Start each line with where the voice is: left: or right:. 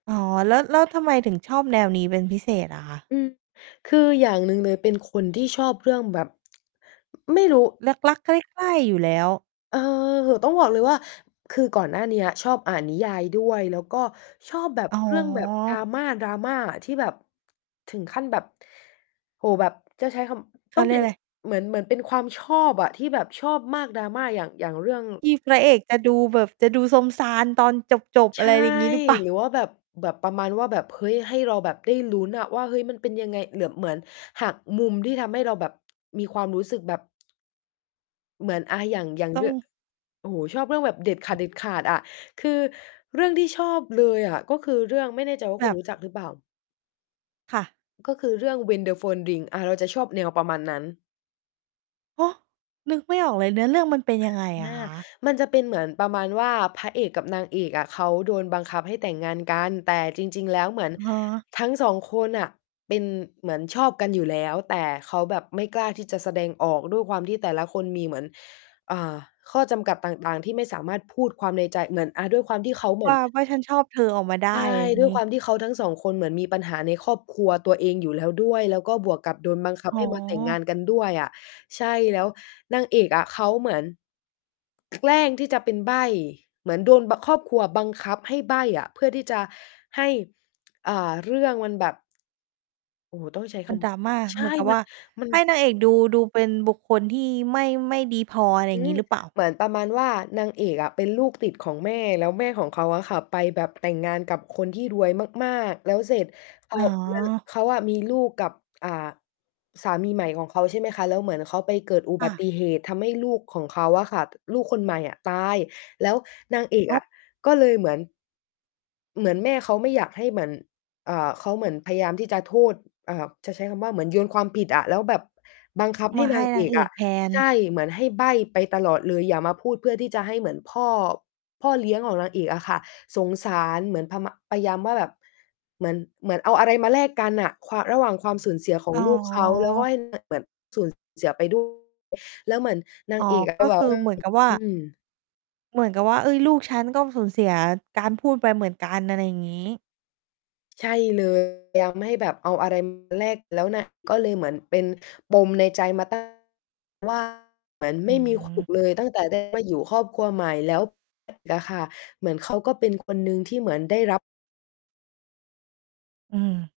right: อ๋อ แล้ว แล้วทำไมถึงชอบแนวนี้เป็นพิเศษอะคะ?
left: อือ คืออย่างหนึ่งเลย เป็นคนที่ชอบเรื่องแบบ ไม่รู้
right: รัก ๆ ใคร่ ๆ อยู่แล้ว
left: เออ ต้องบอกเลยว่า คือก่อนหน้าเนี้ยชอบอ่านนิยายด้วย แล้วก็ชอบแบบ
right: อ๋
left: เรื่องแบบ
right: อ
left: drama drama ที่แบบ ถึงขั้นแบบ โอ้ แบบจะใช้ค
right: เข
left: ำ ต
right: า
left: ้อง
right: เรี
left: เ
right: ย
left: ป็
right: ก
left: น
right: อะไร?
left: เหมือน เหมือนเป็นความชอบอะ ที่แบบชอบมาก drama อย่าง อย่างเรื่อง
right: ที่พระเอกจะดูแบบ จะดูซมซานตอนจบ ๆ
left: ใ
right: อ
left: ช
right: ะไร
left: ่
right: อย่างงี้หรือเปล่า?
left: หรือว่าแบบ แบบประมาณว่า แบบ เฮ้ย ให้เราแบบได้ลุ้นอะว่า เฮ้ย มันเป็นยังไง เหมือน เหมือนหักมุม ที่ทำให้เราแบบมีความรู้สึกแบบ เหมือน อา อย่าง อย่าง
right: ต
left: เ
right: ้อ
left: รื่อง
right: ง
left: โอ้โฮ ชอบเรื่องแบบเด็ดขาด ๆ อะ คือเรื่องที่ชอบเลยอะ ก็คือเรื่อง ไม่แน่ใจว่า
right: แ
left: คุณ
right: บบ
left: รู้จักหรือเปล่า?
right: ค่ะ
left: ก็คือเรื่อง When the phone rings อา เราจะชอบแนวประมาณนั้น
right: ฮะ? นึกไม่ออกเลย เนื้อเรื่องมันเป็นยังไง
left: อ
right: อะ
left: า
right: คะ?
left: มันจะเป็นเหมือนประมาณว่า พระเอกกับนางเอกอะ เขาโดนบังคับให้แต่งงานกัน แต่จริง ๆ แล้วเหมือน
right: อ๋อ
left: ทั้ง 2 คนน่ะ เป็น เหมือนชอบกันอยู่แล้ว แต่เขาแบบไม่กล้าที่จะแสดงออก ด้วยความที่แต่ละคนมีเหมือน อ่า ข้อจำกัดต่าง ๆ ที่ไม่สามารถพูดความในใจ เหมือน อ่า ด้วยความที่เขาเหมื
right: ว
left: อ
right: ่
left: น
right: า ว่าฉันชอบเธอออกมาได้
left: ใช่
right: อะไรอย่า
left: ด
right: ง
left: ้ว
right: ง
left: ย
right: ี
left: ค
right: ้
left: วามที่เขาทั้ง 2 คน เหมือนมีปัญหาในครอบครัวตัวเองอยู่แล้วด้วย แล้วก็บวกกับโดนบังคับ
right: อ๋
left: ให
right: อ
left: ้มาแต่งงานกันด้วยอะ ใช่ แล้วนางเอกอะเขาเหมือน แกล้งที่จะเป็นใบ้ เหมือนโดน บ ครอบครัวบังคับให้ใบ้อะ เพื่อที่จะให้ อ่า เรื่องมันแบบ โอ้โฮ ต้องใช้
right: ม
left: ค
right: ัน drama
left: ำ ใช
right: เห
left: ่
right: มือนกับ
left: ม
right: ว
left: ั
right: ่
left: น
right: า
left: มั
right: ใ
left: น
right: ห้นางเอกดู ดูเป็นบุคคลที่ไม่ ไม่ดีพอ อะไรอ
left: อ
right: ย
left: ื
right: ่างง
left: ม
right: ี้หรือเปล่า?
left: เหมือนประมาณว่า นางเอกอะ เป็นลูก ติดของแม่ แล้วแม่ของเขาอะค่ะ ไปแบบแต่งงานกับคนที่รวยมาก ๆ แล้วเสร็จ เข
right: อ
left: า
right: ๋อ
left: เลิก เขาอะมีลูกกับ อ่า สามีใหม่ของเขา ใช่ไหมคะ แล้วเหมือนเขาไปเกิดอุ
right: ค
left: บ
right: ่
left: ัต
right: ะ
left: ิเหตุ ทำให้ลูกของเขาอะค่ะ ลูกคนใหม่อะ ตาย แล้วนางเอก
right: อ๋
left: อ
right: อ
left: ะก็เลยเหมือน เหมือนแม่เขาไม่อยากให้เหมือน อ่า เขาเหมือนพยายามที่จะโทษ อ่า จะใช้คำว่า เหมือนโยนความผิดอะ แล้วแบบบังคับให
right: ม
left: ้
right: าใ
left: น
right: ห้
left: าง
right: น
left: เอ
right: าง
left: ก
right: เอ
left: อ
right: ก
left: ะ
right: แทน
left: ใช่ เหมือนให้ใบ้ไปตลอดเลย อย่ามาพูด เพื่อที่จะให้เหมือนพ่อ พ่อเลี้ยงของนางเอกอะค่ะ สงสารเหมือนพมะ พยายามว่าแบบ เหมือน เหมือนเอาอะไรมาแลกกันน่ะ ความ ระหว่างความสูญเสียขอ
right: อ
left: ง
right: ๋
left: ลูกเขา แล้วก็
right: อ
left: ให้ เหมือนแบบ สูญเสียไปด้วย แล้วเหมือนนา
right: อ๋อ ก็
left: งเอกอะ ก็แบ
right: ค
left: บ
right: ือ
left: ว่า
right: เหมือนกับว่า
left: อืม
right: เหมือนกับว่า เฮ้ย ลูกฉันก็สูญเสียการพูดไปเหมือนกัน อะไรอย่างงี้
left: ใช่ เลย พยามให้แบบเอาอะไร มา แลกแล้วน่ะ ก็เลยเหมือนเป็นปมในใจมา ตั้ง ว่า เหมือนไ
right: อ
left: ม
right: ื
left: ่มี ถู
right: ม
left: ก เลย ตั้งแต่ ได้ มาอยู่ครอบครัวใหม่แล้ว อะค่ะ เหมือนเขาก็เป็นคนหนึ่งที่เหมือนได้รับ
right: อืม